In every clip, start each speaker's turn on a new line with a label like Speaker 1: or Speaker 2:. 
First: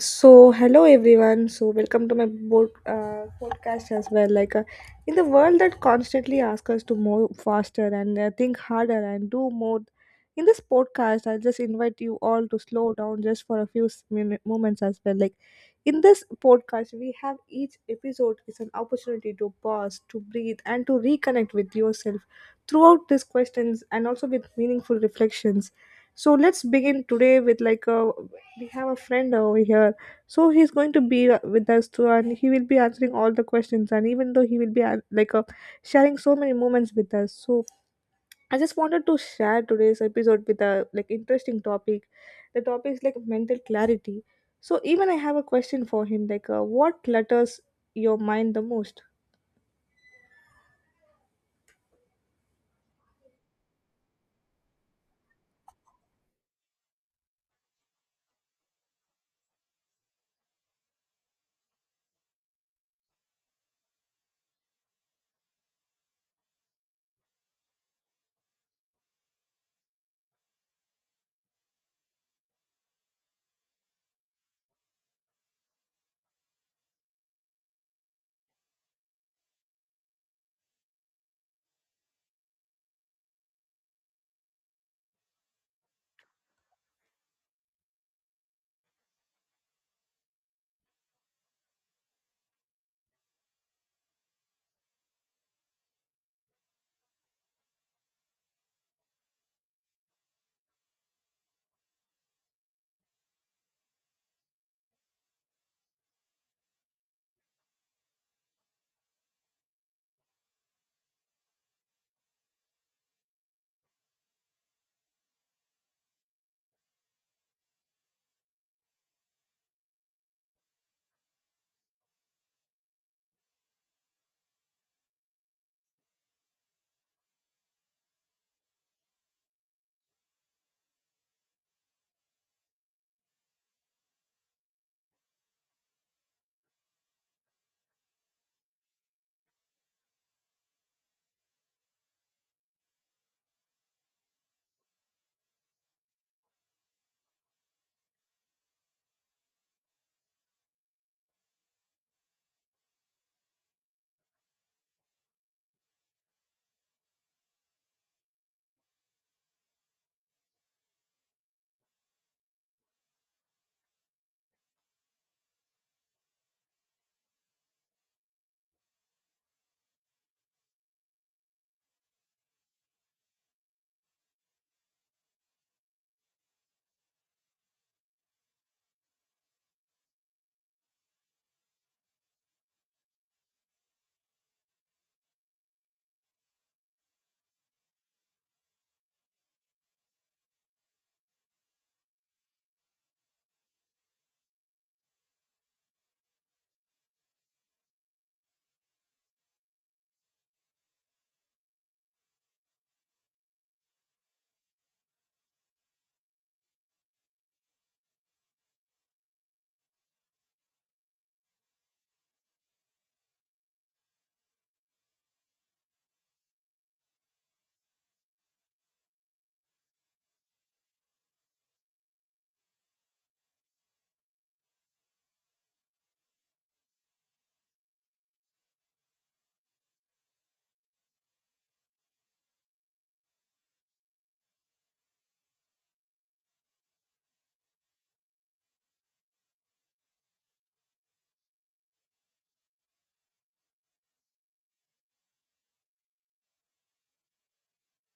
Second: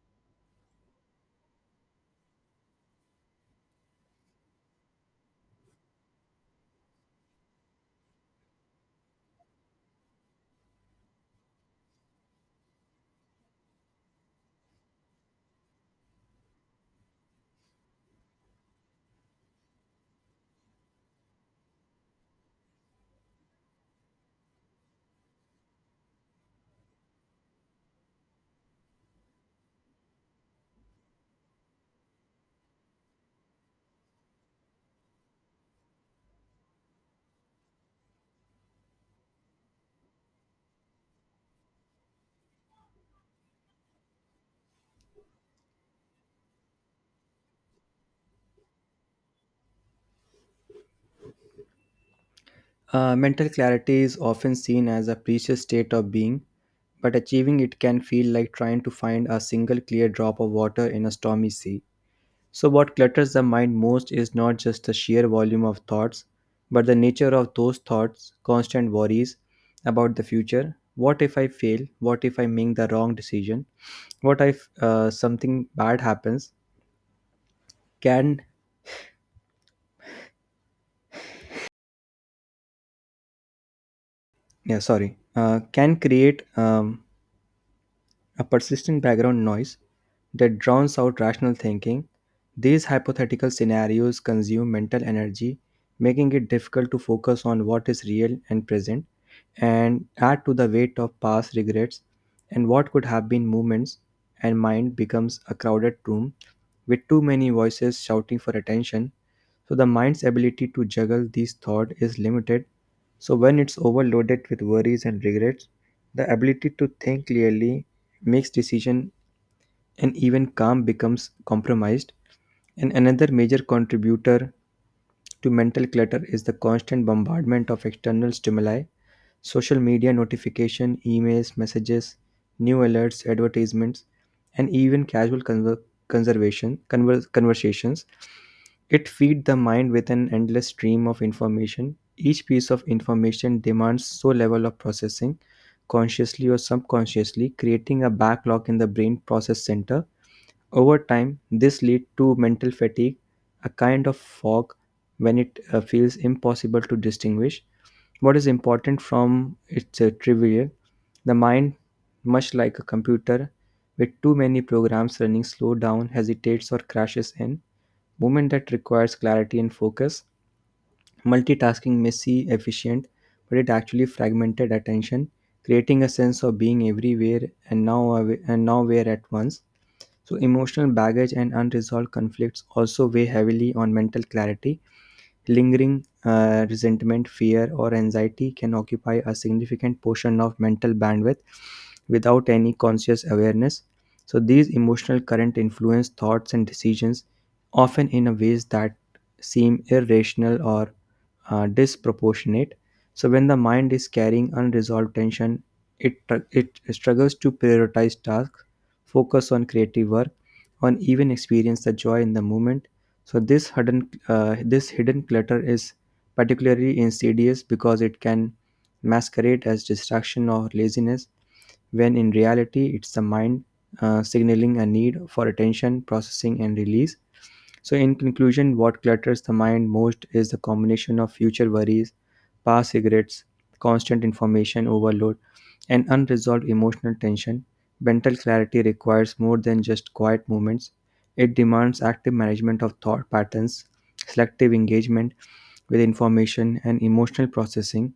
Speaker 1: So, hello everyone. Welcome to my podcast as well. In the world that constantly asks us to move faster and think harder and do more, in this podcast, I just invite you all to slow down just for a few moments as well. In this podcast, we have each episode is an opportunity to pause, to breathe, and to reconnect with yourself throughout these questions and also with meaningful reflections. So, let's begin today with like a we have a friend over here, so he's going to be with us too, and he will be answering all the questions, and even though he will be sharing so many moments with us. So I just wanted to share today's episode with a like interesting topic. The topic is like mental clarity. So even I have a question for him like, what clutters your mind the most?
Speaker 2: Mental clarity is often seen as a precious state of being, but achieving it can feel like trying to find a single clear drop of water in a stormy sea. So, what clutters the mind most is not just the sheer volume of thoughts, but the nature of those thoughts, constant worries about the future. What if I fail? What if I make the wrong decision? What if something bad happens? Can can create a persistent background noise that drowns out rational thinking. These hypothetical scenarios consume mental energy, making it difficult to focus on what is real and present, and add to the weight of past regrets and what could have been moments. And mind becomes a crowded room with too many voices shouting for attention. So the mind's ability to juggle these thoughts is limited. So when it's overloaded with worries and regrets, the ability to think clearly makes decision and even calm becomes compromised. And another major contributor to mental clutter is the constant bombardment of external stimuli, social media notification, emails, messages, new alerts, advertisements, and even casual conver- conservation conver- conversations. It feeds the mind with an endless stream of information. Each piece of information demands so level of processing, consciously or subconsciously, creating a backlog in the brain process center over time, this leads to mental fatigue, a kind of fog when it feels impossible to distinguish what is important from its trivial. The mind, much like a computer with too many programs running slow down, hesitates or crashes in movement that requires clarity and focus. Multitasking may seem efficient, but it actually fragmented attention, creating a sense of being everywhere and nowhere at once. So, emotional baggage and unresolved conflicts also weigh heavily on mental clarity. Lingering resentment, fear, or anxiety can occupy a significant portion of mental bandwidth without any conscious awareness. So, these emotional current influence thoughts and decisions, often in a ways that seem irrational or disproportionate. So when the mind is carrying unresolved tension, it struggles to prioritize tasks, focus on creative work, or even experience the joy in the moment. So this hidden clutter is particularly insidious because it can masquerade as distraction or laziness when in reality it's the mind signaling a need for attention, processing, and release. So, in conclusion, what clutters the mind most is the combination of future worries, past regrets, constant information overload, and unresolved emotional tension. Mental clarity requires more than just quiet moments. It demands active management of thought patterns, selective engagement with information, and emotional processing.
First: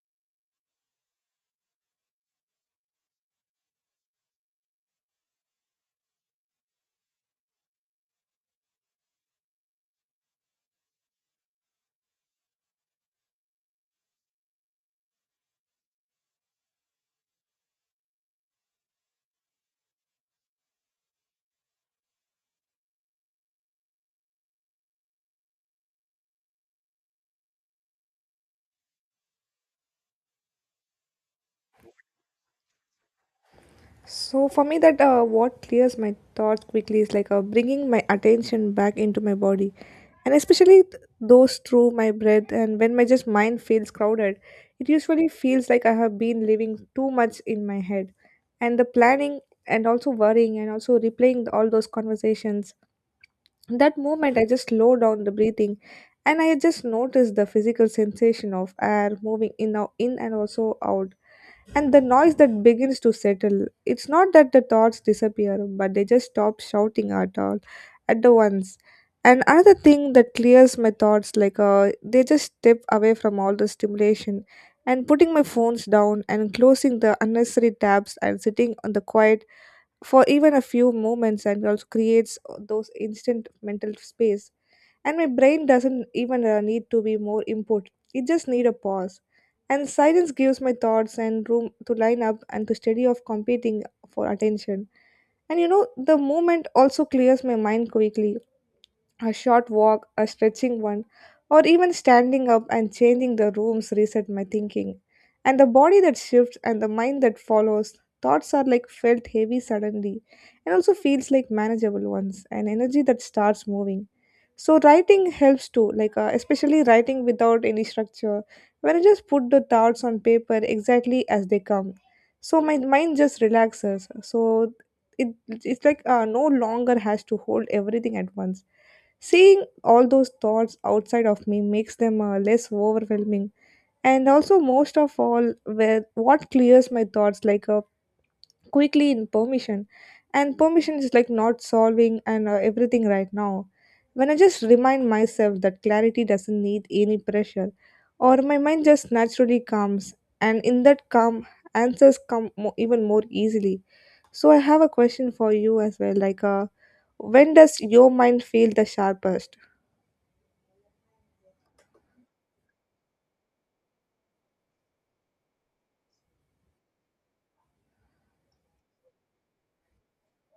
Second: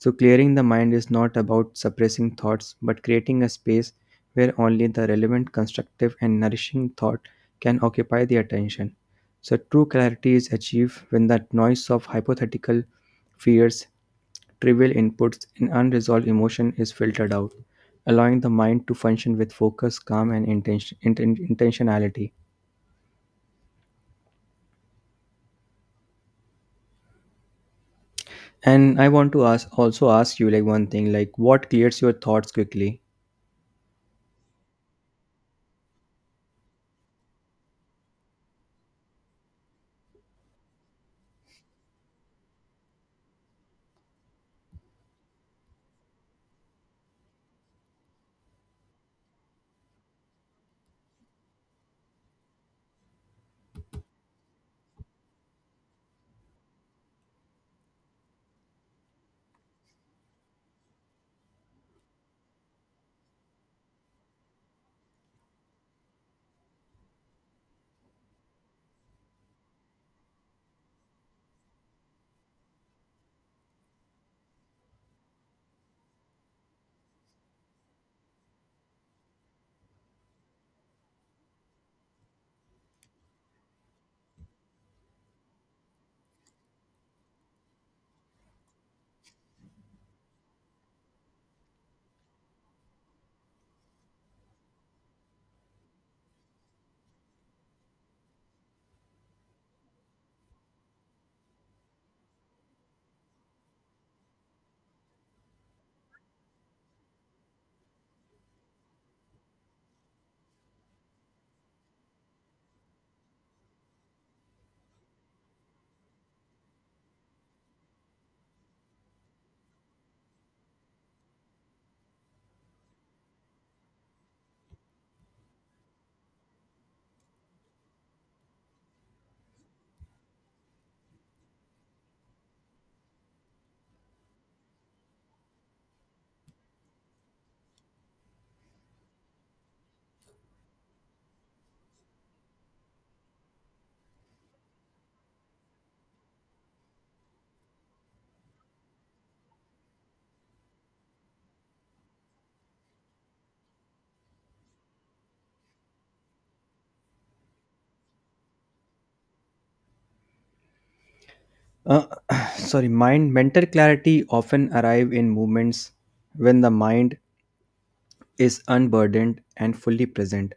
Speaker 2: So, clearing the mind is not about suppressing thoughts but creating a space where only the relevant, constructive, and nourishing thought can occupy the attention. So, true clarity is achieved when the noise of hypothetical fears, trivial inputs and unresolved emotion is filtered out, allowing the mind to function with focus, calm, and intentionality. And I want to ask you like one thing like what clears your thoughts quickly?
Speaker 1: So for me, that what clears my thoughts quickly is bringing my attention back into my body, and especially those through my breath. And when my just mind feels crowded, it usually feels like I have been living too much in my head, and the planning and also worrying and also replaying all those conversations. In that moment, I just slow down the breathing, and I just notice the physical sensation of air moving in, out, in, and also out, and the noise that begins to settle. It's not that the thoughts disappear, but they just stop shouting at all at the once. And another thing that clears my thoughts they just step away from all the stimulation and putting my phones down and closing the unnecessary tabs and sitting on the quiet for even a few moments and also creates those instant mental space. And my brain doesn't even need to be more input. It just need a pause. And silence gives my thoughts and room to line up and to steady of competing for attention. And you know the movement also clears my mind quickly. A short walk, a stretching one, or even standing up and changing the rooms reset my thinking. And the body that shifts and the mind that follows, thoughts are like felt heavy suddenly and also feels like manageable ones and energy that starts moving. So writing helps too, especially writing without any structure, when I just put the thoughts on paper exactly as they come. So my mind just relaxes. So it's no longer has to hold everything at once. Seeing all those thoughts outside of me makes them less overwhelming. And also, most of all, where what clears my thoughts quickly in permission. And permission is like not solving and everything right now. When I just remind myself that clarity doesn't need any pressure, or my mind just naturally calms, and in that calm, answers come even more easily. So, I have a question for you as well like, when does your mind feel the sharpest?
Speaker 2: Uh, sorry, mind mental clarity often arrive in moments when the mind is unburdened and fully present,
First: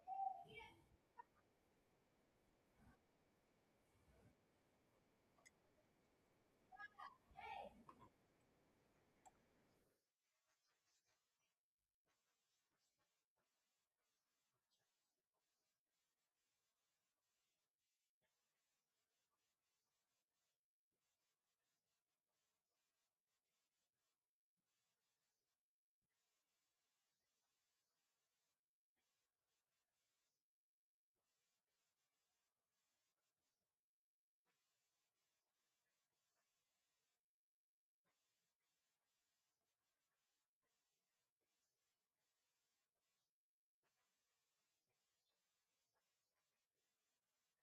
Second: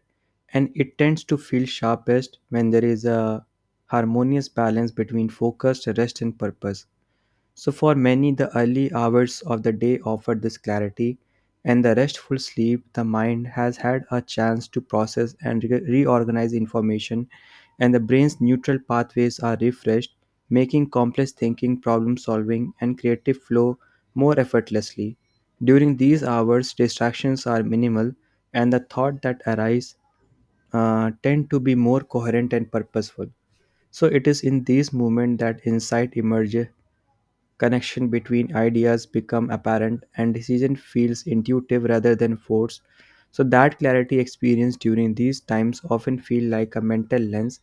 Speaker 2: and it tends to feel sharpest when there is a harmonious balance between focus, rest, and purpose. So, for many, the early hours of the day offered this clarity, and the restful sleep, the mind has had a chance to process and reorganize information, and the brain's neutral pathways are refreshed, making complex thinking, problem solving, and creative flow more effortlessly. During these hours, distractions are minimal, and the thought that arise tend to be more coherent and purposeful. So it is in these moments that insight emerges, connection between ideas become apparent and decision feels intuitive rather than forced, so that clarity experienced during these times often feel like a mental lens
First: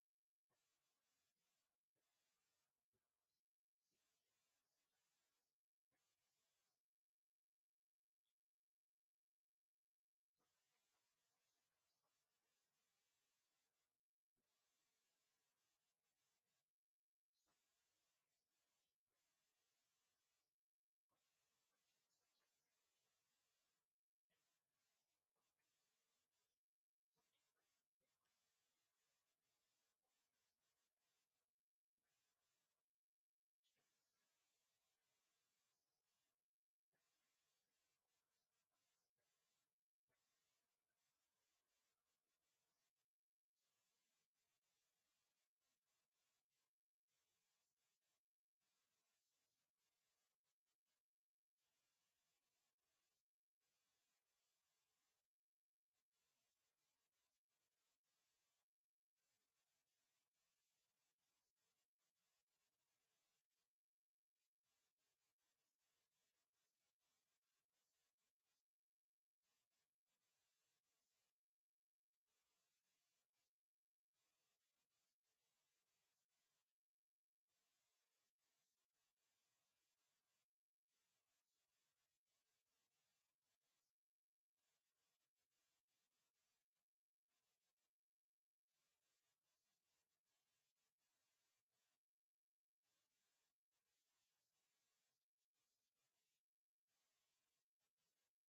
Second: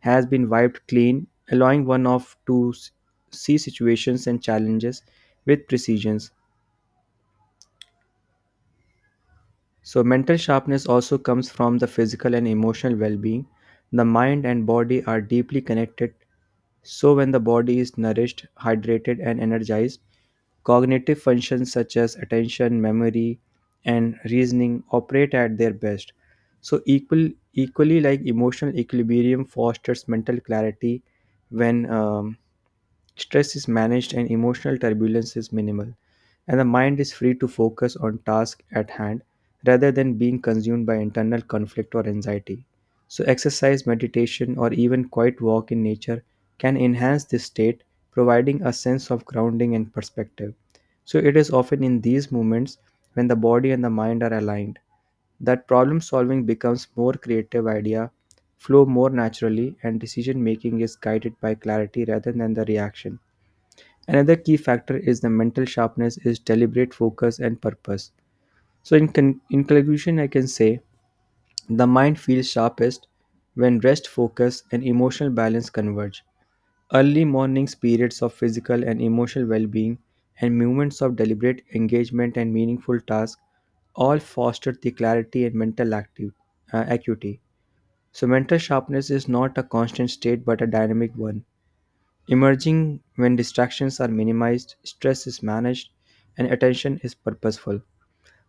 Speaker 2: has been wiped clean, allowing one of to s- see situations and challenges with precision. So, mental sharpness also comes from the physical and emotional well being. The mind and body are deeply connected, so, when the body is nourished, hydrated, and energized, cognitive functions such as attention, memory, and reasoning operate at their best. So, equally like emotional equilibrium fosters mental clarity when stress is managed and emotional turbulence is minimal, and the mind is free to focus on tasks at hand rather than being consumed by internal conflict or anxiety. So, exercise, meditation, or even quiet walk in nature can enhance this state, providing a sense of grounding and perspective. So, it is often in these moments when the body and the mind are aligned that problem solving becomes more creative, idea flow more naturally and decision making is guided by clarity rather than the reaction. Another key factor is the mental sharpness is deliberate focus and purpose. So in conclusion I can say the mind feels sharpest when rest focus and emotional balance converge. Early mornings periods of physical and emotional well-being and moments of deliberate engagement and meaningful tasks all foster the clarity and mental acuity. So mental sharpness is not a constant state but a dynamic one, emerging when distractions are minimized, stress is managed, and attention is purposeful.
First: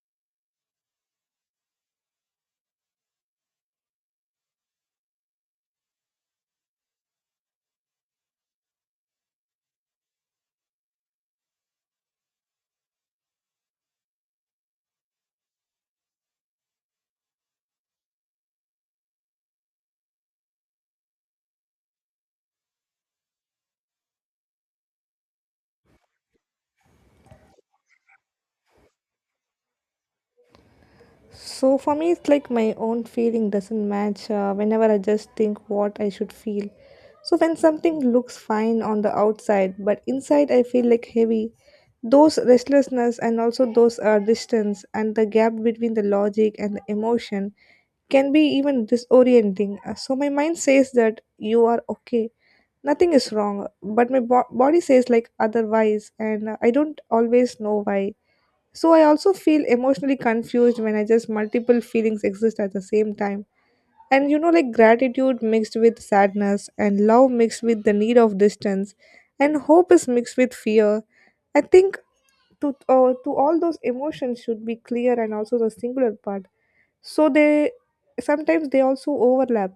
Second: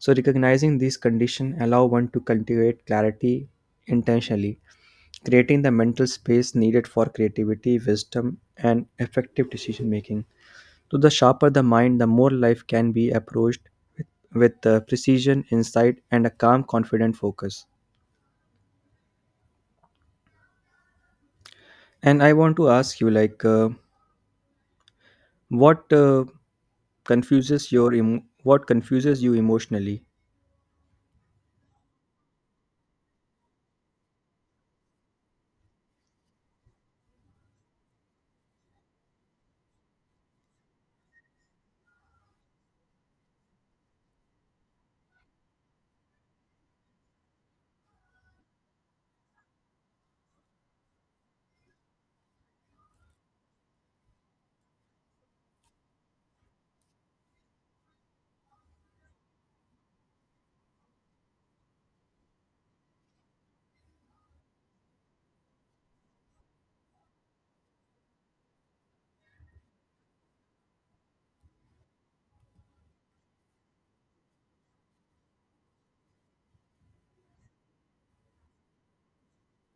Speaker 2: So recognizing these conditions allow one to cultivate clarity intentionally, creating the mental space needed for creativity, wisdom, and effective decision making. So the sharper the mind, the more life can be approached with, with precision, insight, and a calm, confident focus. And I want to ask you, like, what confuses your emo- what confuses you emotionally?
Speaker 1: So for me, it's like my own feeling doesn't match whenever I just think what I should feel. So when something looks fine on the outside, but inside I feel like heavy, those restlessness and also those distance and the gap between the logic and the emotion can be even disorienting. So my mind says that you are okay, nothing is wrong, but my body says like otherwise, and I don't always know why. So I also feel emotionally confused when I just multiple feelings exist at the same time. And you know, like gratitude mixed with sadness, and love mixed with the need of distance, and hope is mixed with fear. I think to all those emotions should be clear and also the singular part. So they sometimes they also overlap.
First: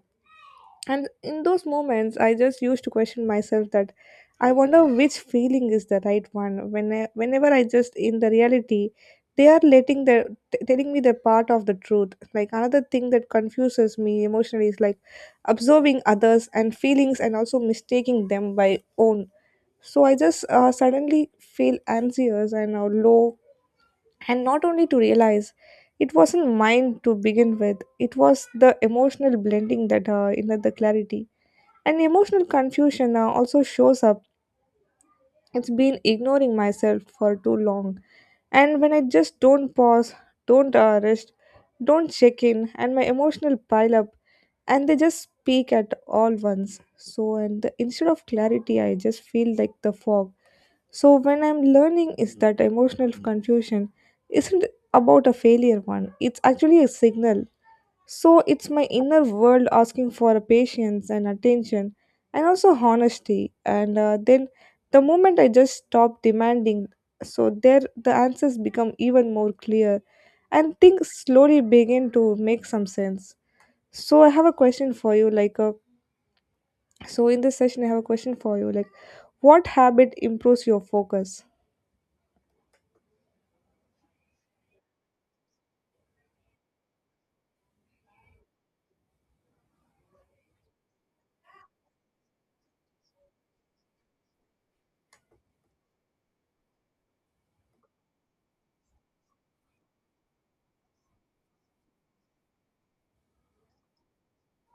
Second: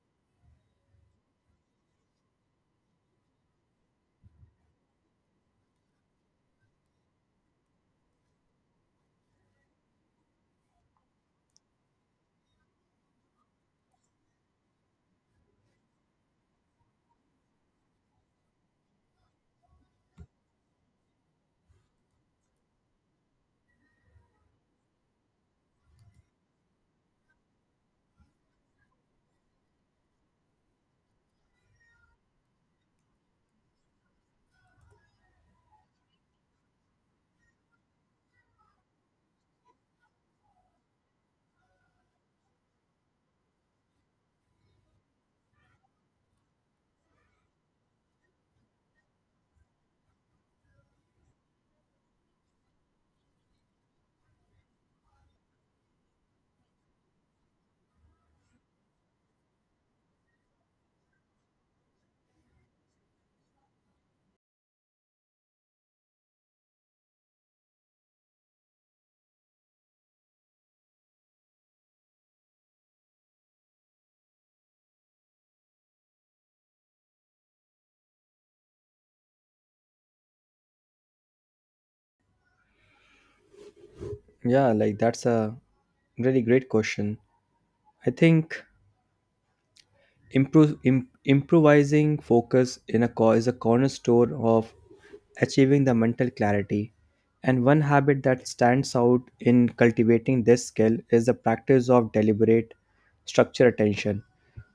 Speaker 1: And in those moments, I just used to question myself that I wonder which feeling is the right one. When I, whenever I just in the reality, they are letting their telling me the part of the truth. Like another thing that confuses me emotionally is like observing others and feelings and also mistaking them by own. So I just suddenly feel anxious and low, and not only to realize it wasn't mine to begin with. It was the emotional blending that in the clarity. And emotional confusion now also shows up. It's been ignoring myself for too long. And when I just don't pause, don't rest, don't check in, and my emotional pile up, and they just speak at all once. So, and the, instead of clarity, I just feel like the fog. So, when I'm learning, is that emotional confusion isn't about a failure one, it's actually a signal, so it's my inner world asking for patience and attention and also honesty. And then the moment I just stop demanding, so there the answers become even more clear and things slowly begin to make some sense. So I have a question for you like, So in this session I have a question for you like what habit improves your focus?
Speaker 2: Yeah, like that's a really great question. I think improvising focus is a cornerstone of achieving the mental clarity. And one habit that stands out in cultivating this skill is the practice of deliberate structured attention,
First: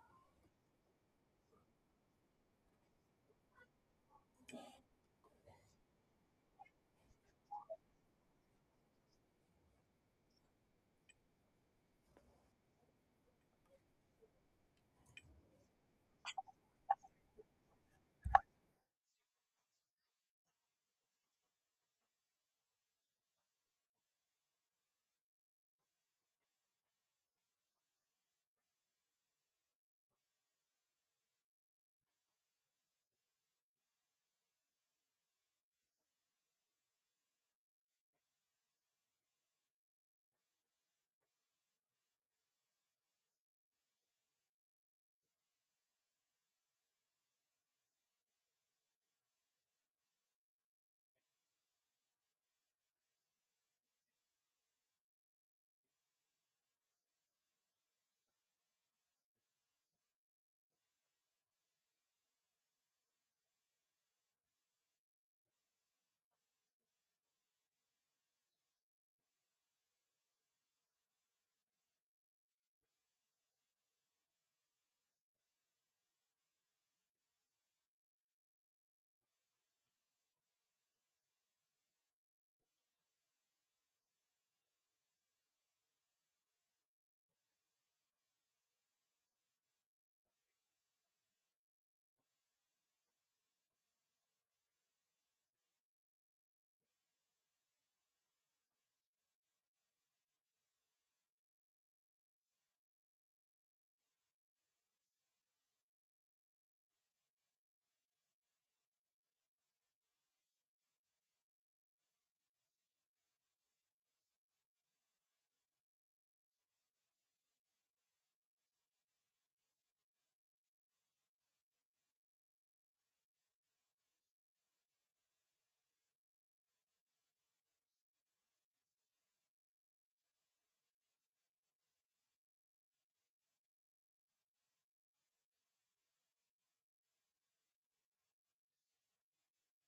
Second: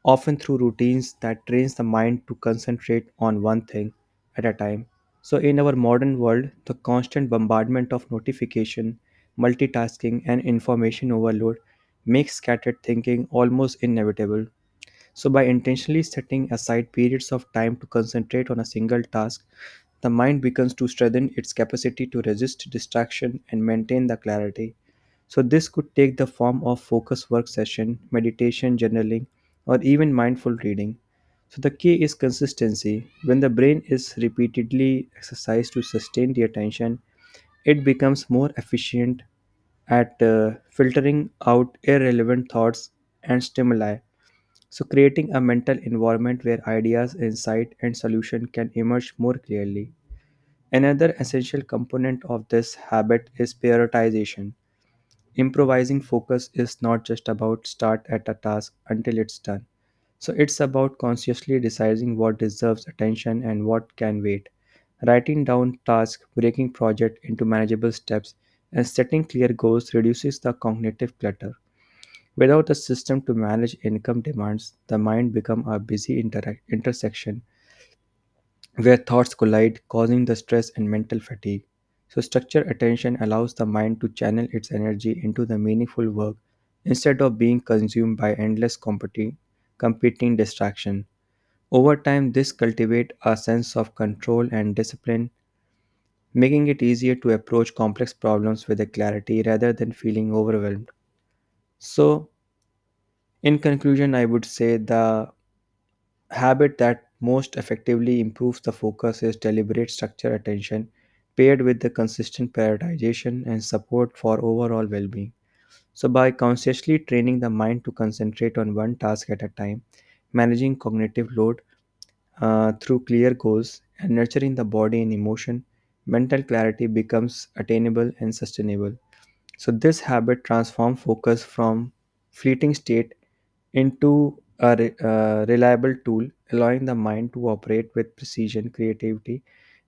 Speaker 2: often through routines that trains the mind to concentrate on one thing at a time. So in our modern world, the constant bombardment of notification, multitasking and information overload makes scattered thinking almost inevitable. So, by intentionally setting aside periods of time to concentrate on a single task, the mind begins to strengthen its capacity to resist distraction and maintain the clarity. So, this could take the form of focus work session, meditation, journaling, or even mindful reading. So, the key is consistency. When the brain is repeatedly exercised to sustain the attention, it becomes more efficient at filtering out irrelevant thoughts and stimuli, so, creating a mental environment where ideas, insight, and solution can emerge more clearly. Another essential component of this habit is prioritization. Improvising focus is not just about start at a task until it's done. So, it's about consciously deciding what deserves attention and what can wait. Writing down tasks, breaking project into manageable steps, and setting clear goals reduces the cognitive clutter. Without a system to manage income demands, the mind becomes a busy interac intersection where thoughts collide, causing the stress and mental fatigue. So, structured attention allows the mind to channel its energy into the meaningful work instead of being consumed by endless competing distraction. Over time, this cultivates a sense of control and discipline, making it easier to approach complex problems with a clarity rather than feeling overwhelmed. So, in conclusion, I would say the habit that most effectively improves the focus is deliberate structure attention paired with the consistent prioritization and support for overall well-being, so by consciously training the mind to concentrate on one task at a time, managing cognitive load through clear goals and nurturing the body and emotion, mental clarity becomes attainable and sustainable. So this habit transforms focus from fleeting state into a reliable tool, allowing the mind to operate with precision, creativity,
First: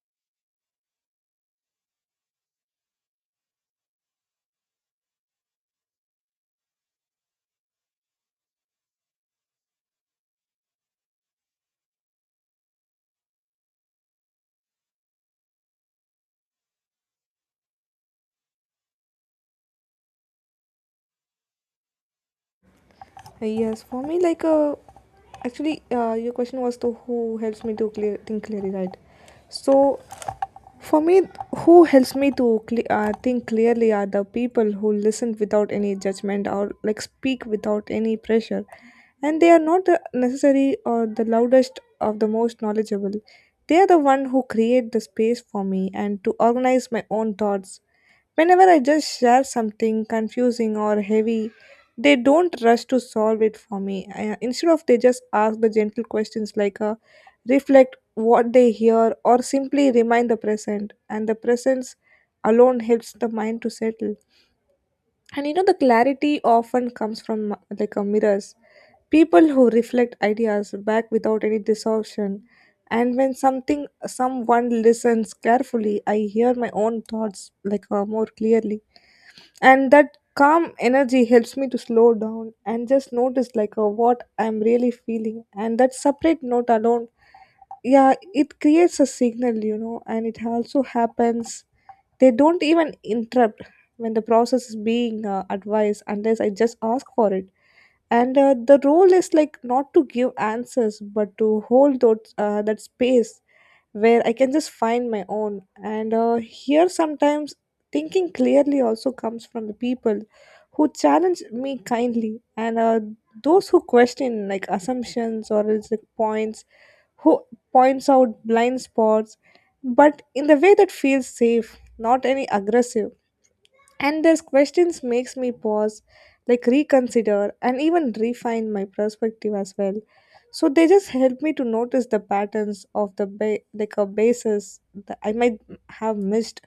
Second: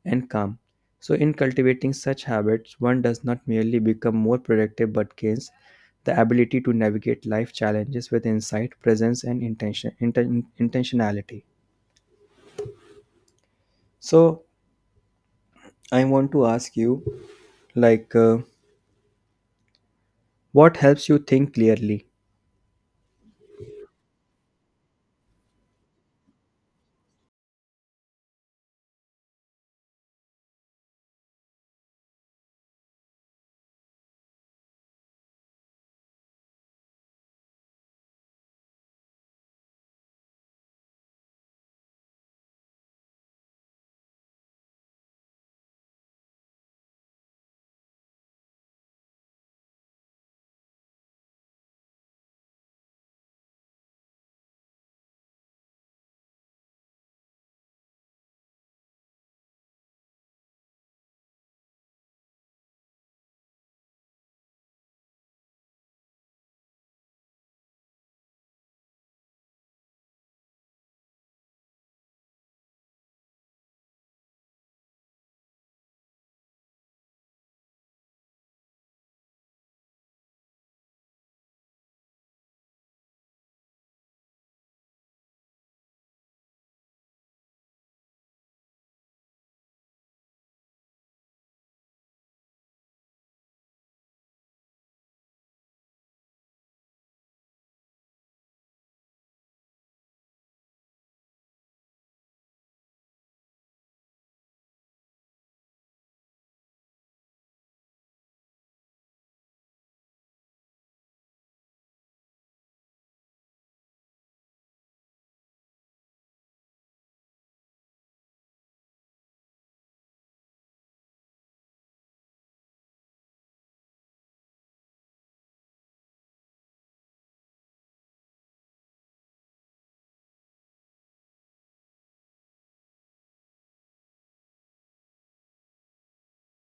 Speaker 2: and calm. So, in cultivating such habits, one does not merely become more productive but gains the ability to navigate life challenges with insight, presence, and intentionality. So, I want to ask you, like, what helps you think clearly?
Speaker 1: Yes, for me like, actually your question was to who helps me to clear think clearly, right? So for me, who helps me to think clearly are the people who listen without any judgment or like speak without any pressure, and they are not the necessary or the loudest of the most knowledgeable. They are the one who create the space for me and to organize my own thoughts whenever I just share something confusing or heavy. They don't rush to solve it for me. I, instead of they just ask the gentle questions like, reflect what they hear or simply remind the present, and the presence alone helps the mind to settle. And you know the clarity often comes from like a mirrors, people who reflect ideas back without any distortion. And when something someone listens carefully, I hear my own thoughts more clearly, and that calm energy helps me to slow down and just notice like, what I'm really feeling, and that separate note alone, yeah, it creates a signal, you know. And it also happens they don't even interrupt when the process is being advised unless I just ask for it. And the role is like not to give answers, but to hold those, that space where I can just find my own. And here sometimes thinking clearly also comes from the people who challenge me kindly and, those who question like assumptions or is like points who points out blind spots, but in the way that feels safe, not any aggressive. And these questions makes me pause, like reconsider and even refine my perspective as well. So they just help me to notice the patterns of the like a basis that I might have missed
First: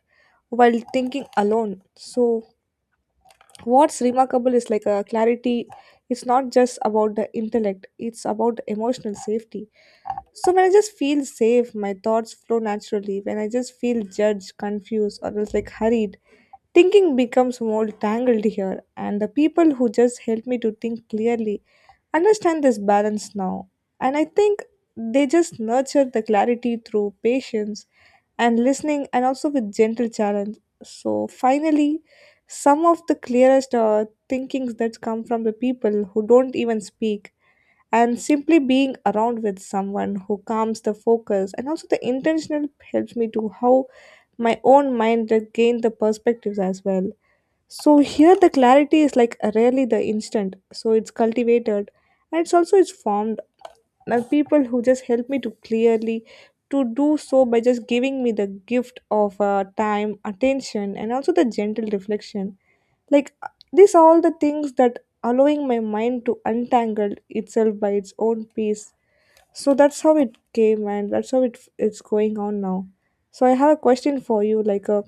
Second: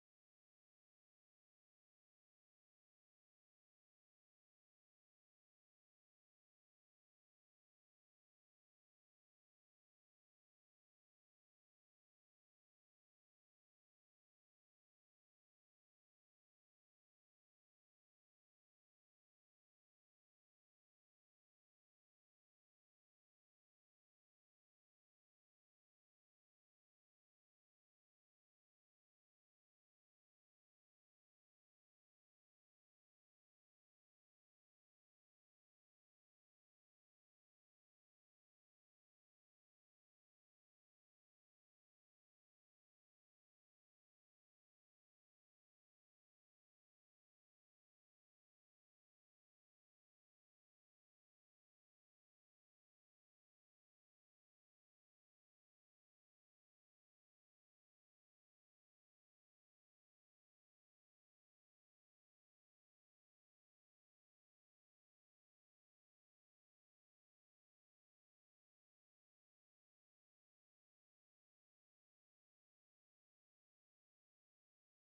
Speaker 1: while thinking alone. So what's remarkable is like a clarity. It's not just about the intellect; it's about emotional safety. So when I just feel safe, my thoughts flow naturally. When I just feel judged, confused, or else like hurried, thinking becomes more tangled here. And the people who just help me to think clearly understand this balance now. And I think they just nurture the clarity through patience and listening and also with gentle challenge. So finally, some of the clearest thinkings that come from the people who don't even speak, and simply being around with someone who calms the focus and also the intentional helps me to how my own mind like, gain the perspectives as well. So here the clarity is like rarely the instant, so it's cultivated, and it's also it's formed now. People who just help me to clearly to do so by just giving me the gift of time attention and also the gentle reflection, like, these are all the things that allowing my mind to untangle itself by its own pace. So that's how it came and that's how it's going on now. So I have a question for you like,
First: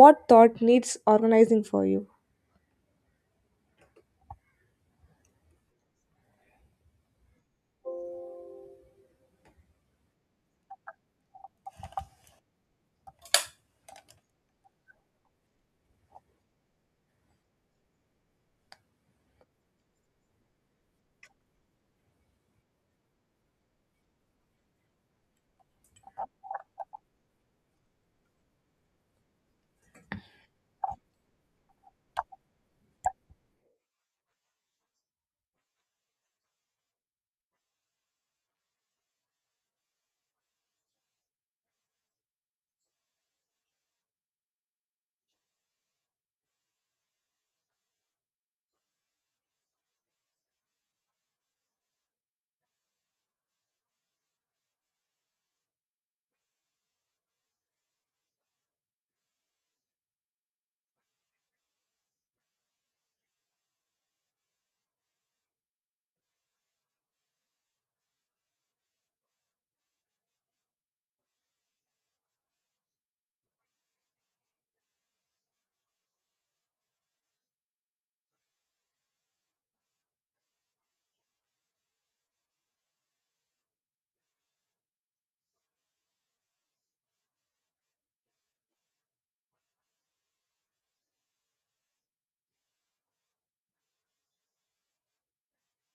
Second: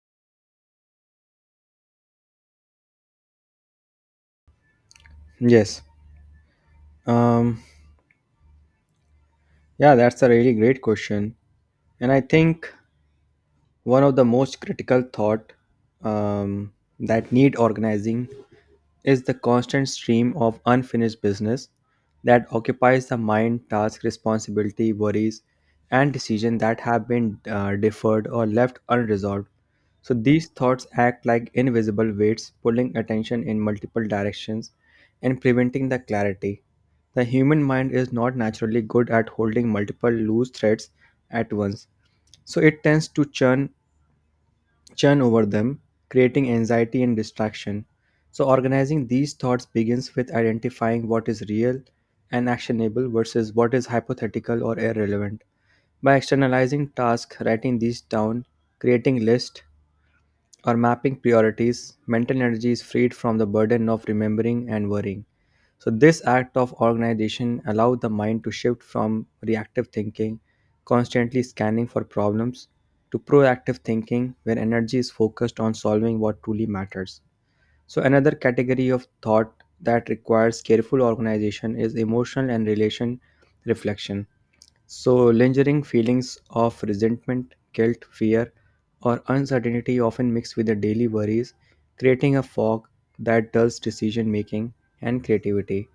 Speaker 1: what thought needs organizing for you?
Speaker 2: Yes. Um, yeah, that's a really great question. And I think one of the most critical thought um, that need organizing is the constant stream of unfinished business that occupies the mind task responsibility worries and decisions that have been deferred or left unresolved, so these thoughts act like invisible weights pulling attention in multiple directions and preventing the clarity. The human mind is not naturally good at holding multiple loose threads at once, so it tends to churn over them, creating anxiety and distraction. So, organizing these thoughts begins with identifying what is real and actionable versus what is hypothetical or irrelevant. By externalizing tasks, writing these down, creating lists, or mapping priorities, mental energy is freed from the burden of remembering and worrying. So, this act of organization allows the mind to shift from reactive thinking, constantly scanning for problems, to proactive thinking, where energy is focused on solving what truly matters. So, another category of thought that requires careful organization is emotional and relation reflection. So, lingering feelings of resentment, guilt, fear, or uncertainty often mix with the daily worries, creating a fog that dulls decision making and creativity.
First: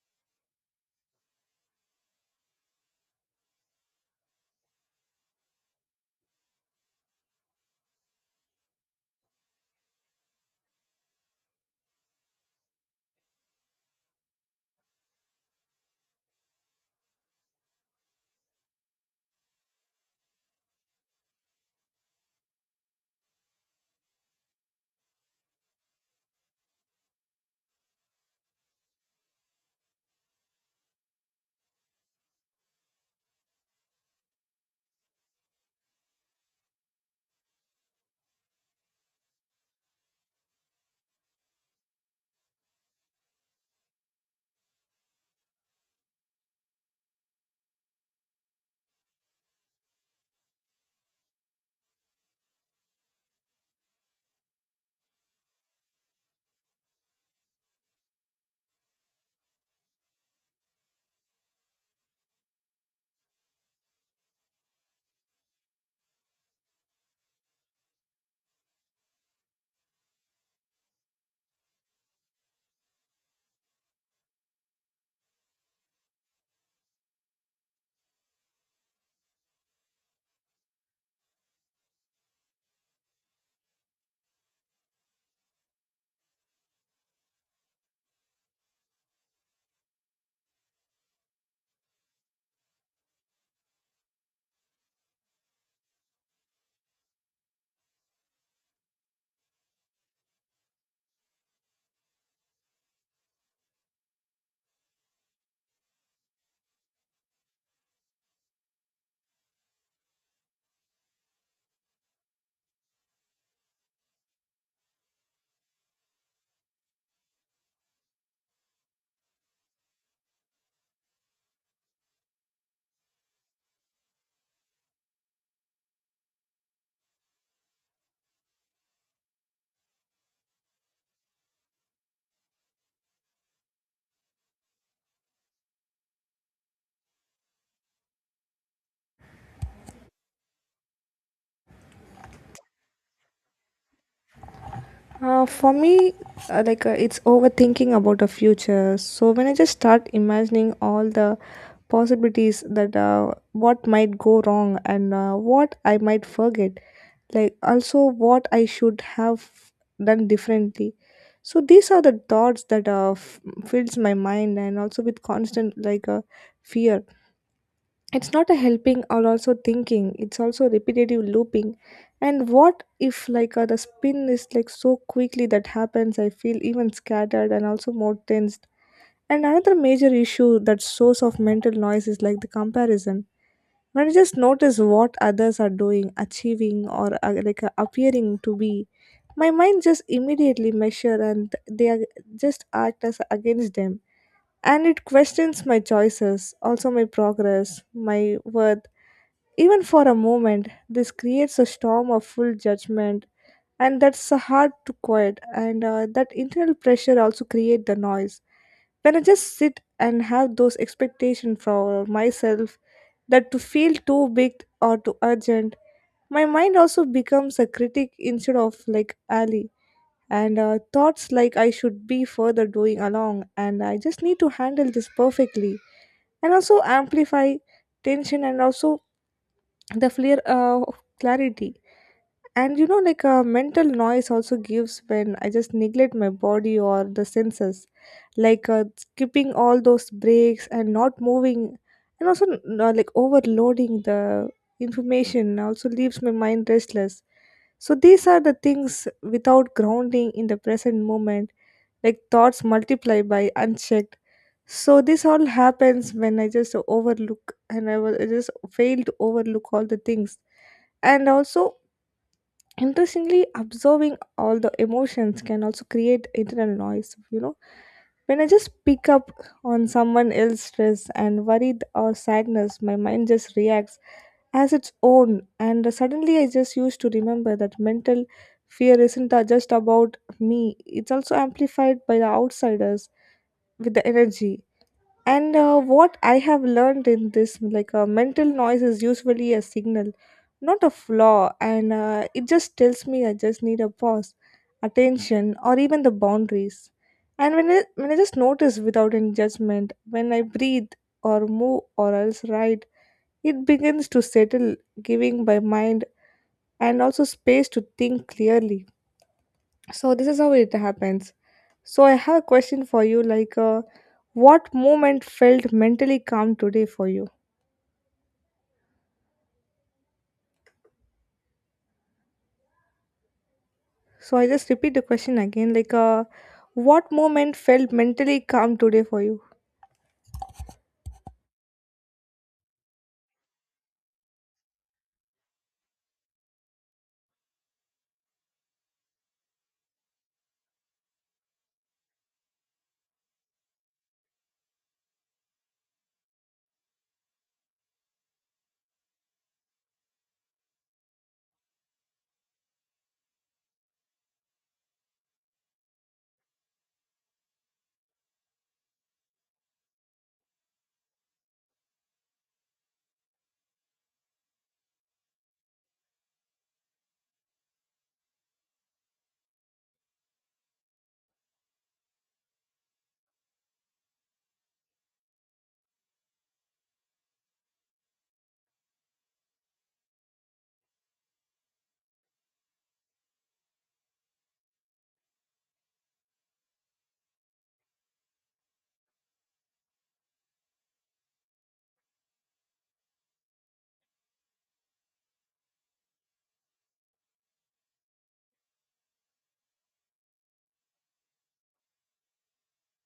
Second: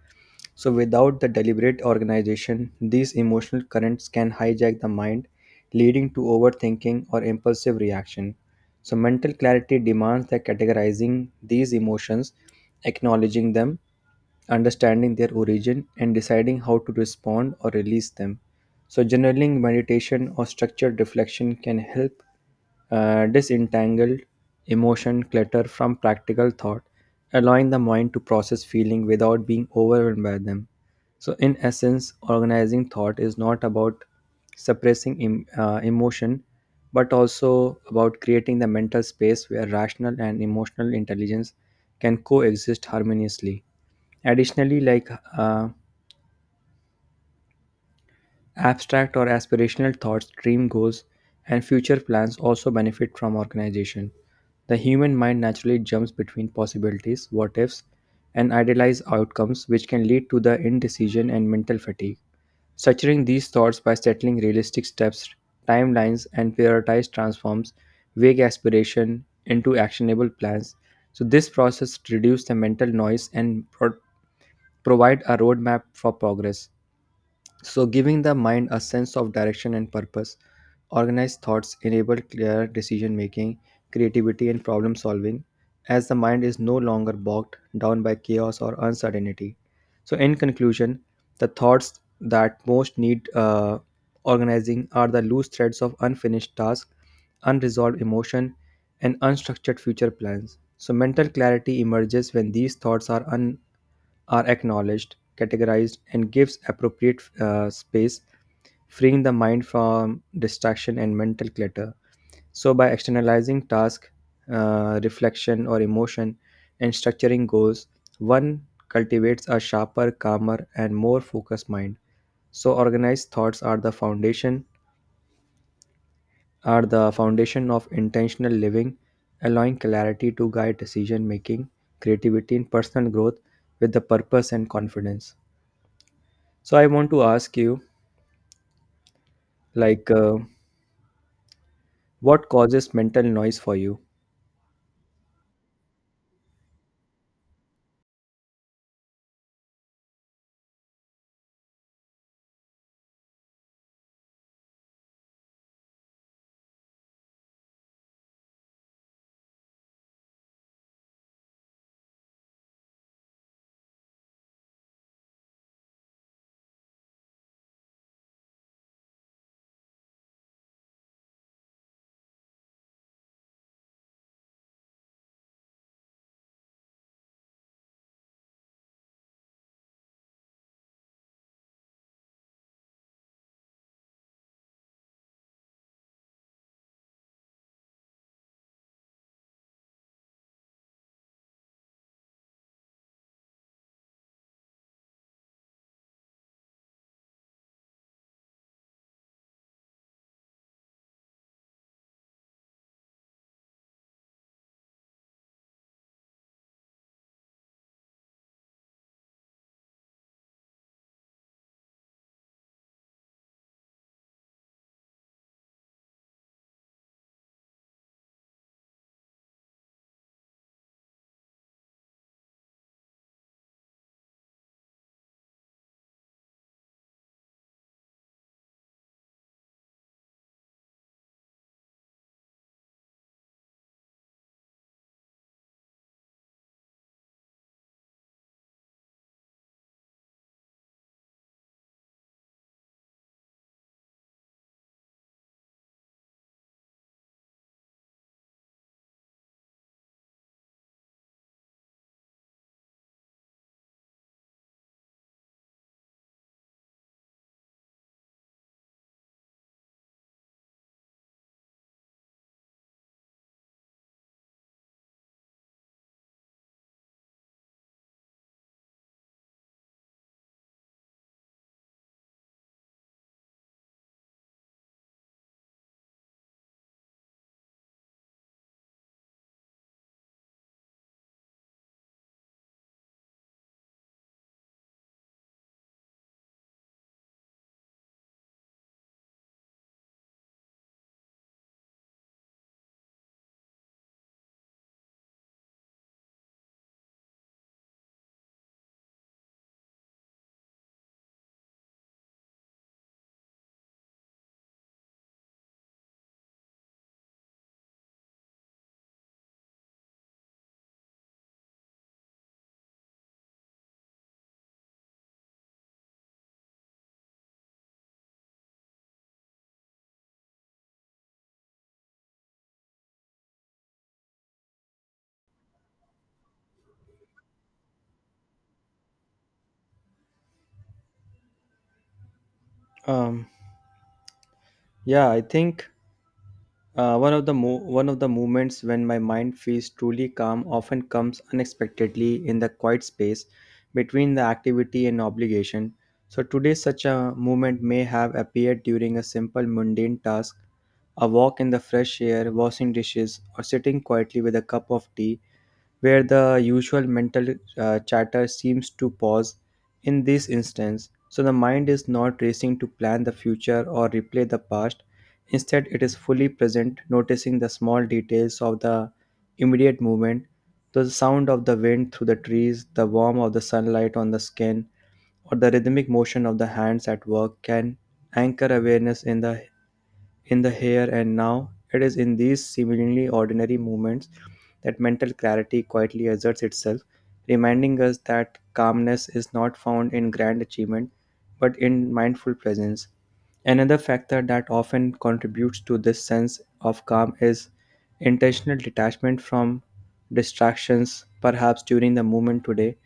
Speaker 2: So, without the deliberate organization, these emotional currents can hijack the mind, leading to overthinking or impulsive reaction. So, mental clarity demands that categorizing these emotions, acknowledging them, understanding their origin, and deciding how to respond or release them. So, journaling, meditation, or structured reflection can help disentangle emotion clutter from practical thought, allowing the mind to process feeling without being overwhelmed by them. So, in essence, organizing thought is not about suppressing emotion, but also about creating the mental space where rational and emotional intelligence can coexist harmoniously. Additionally, like uh, abstract or aspirational thoughts, dream goals, and future plans also benefit from organization. The human mind naturally jumps between possibilities, what ifs, and idealized outcomes, which can lead to the indecision and mental fatigue. Structuring these thoughts by settling realistic steps, timelines, and prioritized transforms vague aspiration into actionable plans. So, this process reduces the mental noise and provide a roadmap for progress. So, giving the mind a sense of direction and purpose, organized thoughts enable clear decision making, creativity, and problem solving, as the mind is no longer bogged down by chaos or uncertainty. So, in conclusion, the thoughts that most need organizing are the loose threads of unfinished tasks, unresolved emotion, and unstructured future plans. So, mental clarity emerges when these thoughts are acknowledged, categorized, and gives appropriate space, freeing the mind from distraction and mental clutter. So, by externalizing task, reflection, or emotion, and structuring goals, one cultivates a sharper, calmer, and more focused mind. So, organized thoughts are the foundation of intentional living, allowing clarity to guide decision making, creativity, and personal growth with the purpose and confidence. So, I want to ask you, like, uh, what causes mental noise for you?
Speaker 1: For me, it's overthinking about the future. So when I just start imagining all the possibilities that what might go wrong and what I might forget, like also what I should have done differently. So these are the thoughts that fills my mind and also with constant like, fear. It's not a helping or also thinking, it's also repetitive looping. And what if, the spin is like so quickly that happens, I feel even scattered and also more tensed. And another major issue that source of mental noise is like the comparison. When I just notice what others are doing, achieving, or appearing to be, my mind just immediately measure and they are just act as against them, and it questions my choices, also my progress, my worth. Even for a moment, this creates a storm of full judgment, and that's hard to quiet. And that internal pressure also creates the noise. When I just sit and have those expectations for myself that to feel too big or too urgent, my mind also becomes a critic instead of like ally. And thoughts like I should be further doing along, and I just need to handle this perfectly, and also amplify tension and also the flare of clarity. And you know like a mental noise also gives when I just neglect my body or the senses, like skipping all those breaks and not moving, and also like overloading the information, also leaves my mind restless. So these are the things without grounding in the present moment, like thoughts multiply by unchecked. So this all happens when I just overlook and I just fail to overlook all the things. And also, interestingly, observing all the emotions can also create internal noise. You know, when I just pick up on someone else's stress and worried or sadness, my mind just reacts as its own. And suddenly, I just used to remember that mental fear isn't just about me, it's also amplified by the outsiders with the energy. And what I have learned in this, like mental noise is usually a signal, not a flaw. And it just tells me I just need a pause, attention, or even the boundaries. And when I just notice without any judgment, when I breathe or move or else write, it begins to settle, giving my mind and also space to think clearly. So this is how it happens. So I have a question for you, like what moment felt mentally calm today for you? So I just repeat the question again, like what moment felt mentally calm today for you?
Speaker 2: Um, yeah, I think one of the one of the moments when my mind feels truly calm often comes unexpectedly in the quiet space between the activity and obligation. So today, such a moment may have appeared during a simple mundane task, a walk in the fresh air, washing dishes, or sitting quietly with a cup of tea where the usual mental chatter seems to pause in this instance. So the mind is not racing to plan the future or replay the past. Instead, it is fully present, noticing the small details of the immediate movement, the sound of the wind through the trees, the warmth of the sunlight on the skin, or the rhythmic motion of the hands at work can anchor awareness in the here and now. It is in these seemingly ordinary moments that mental clarity quietly asserts itself, reminding us that calmness is not found in grand achievement but in mindful presence. Another factor that often contributes to this sense of calm is intentional detachment from distractions. Perhaps during the movement today,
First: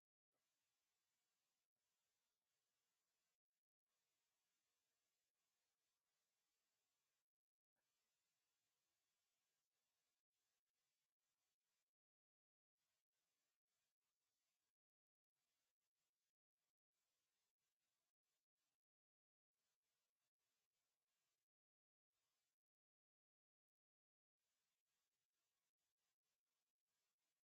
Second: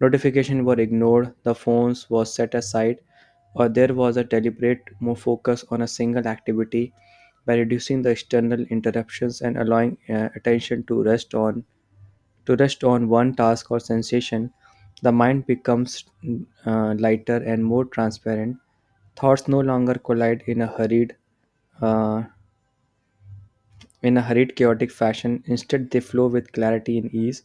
Speaker 2: notification were ignored, the phones were set aside, or there was a deliberate more focus on a single activity by reducing the external interruptions and allowing attention to rest on one task or sensation the mind becomes lighter and more transparent thoughts no longer collide in a hurried uh, in a hurried, chaotic fashion. Instead, they flow with clarity and ease.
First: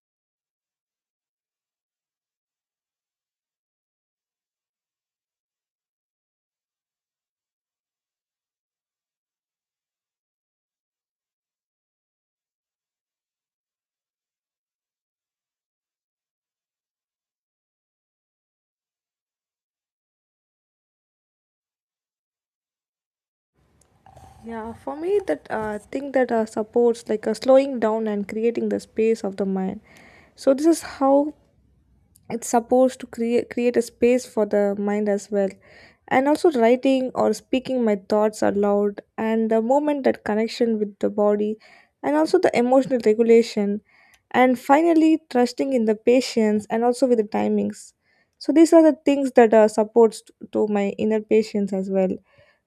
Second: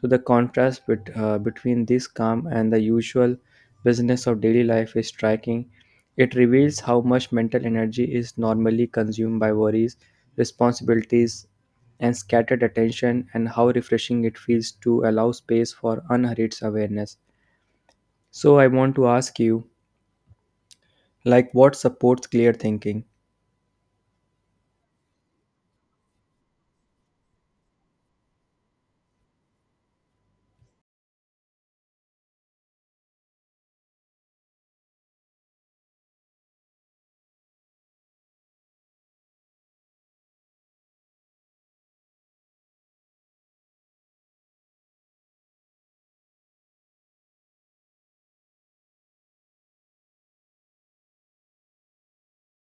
Speaker 2: So, the contrast between this calm and the usual business of daily life is striking. It reveals how much mental energy is normally consumed by worries, responsibilities, and scattered attention, and how refreshing it feels to allow space for unhurried awareness. So, I want to ask you, like, what supports clear thinking?
Speaker 1: Yeah, for me that thing that supports like slowing down and creating the space of the mind. So this is how it's supposed to create a space for the mind as well, and also writing or speaking my thoughts aloud, and the moment that connection with the body, and also the emotional regulation, and finally trusting in the patience and also with the timings. So these are the things that are supports to my inner patience as well.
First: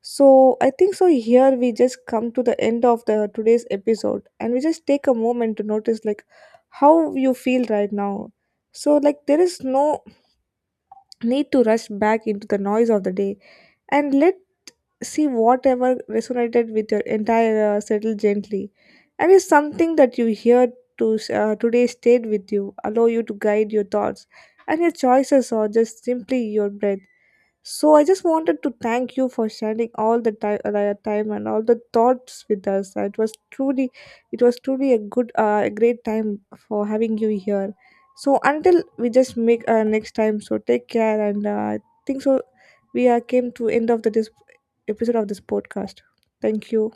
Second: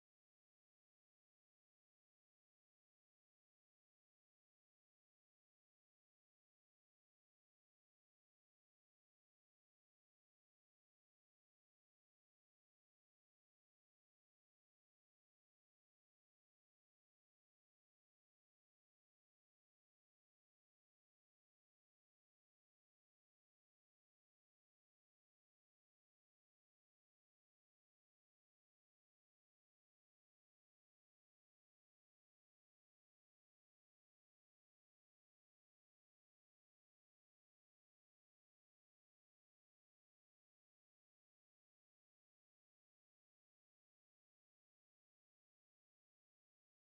Speaker 1: So I think so, here we just come to the end of the today's episode, and we just take a moment to notice like how you feel right now. So, like, there is no need to rush back into the noise of the day, and let see whatever resonated with your entire settle gently. And if something that you hear to, today stayed with you, allow you to guide your thoughts and your choices, or just simply your breath. So I just wanted to thank you for sharing all the time, your time and all the thoughts with us. It was truly a good, a great time for having you here. So until we just make next time. So take care, and I think so. We are came to end of the this episode of this podcast. Thank you.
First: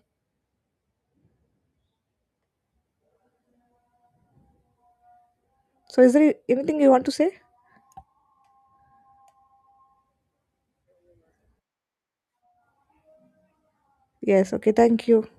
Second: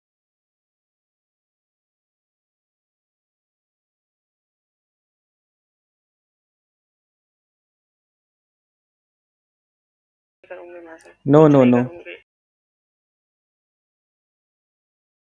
Speaker 1: So is there anything you want to say?
Speaker 2: No, no, no.
Speaker 1: Yes. Okay. Thank you.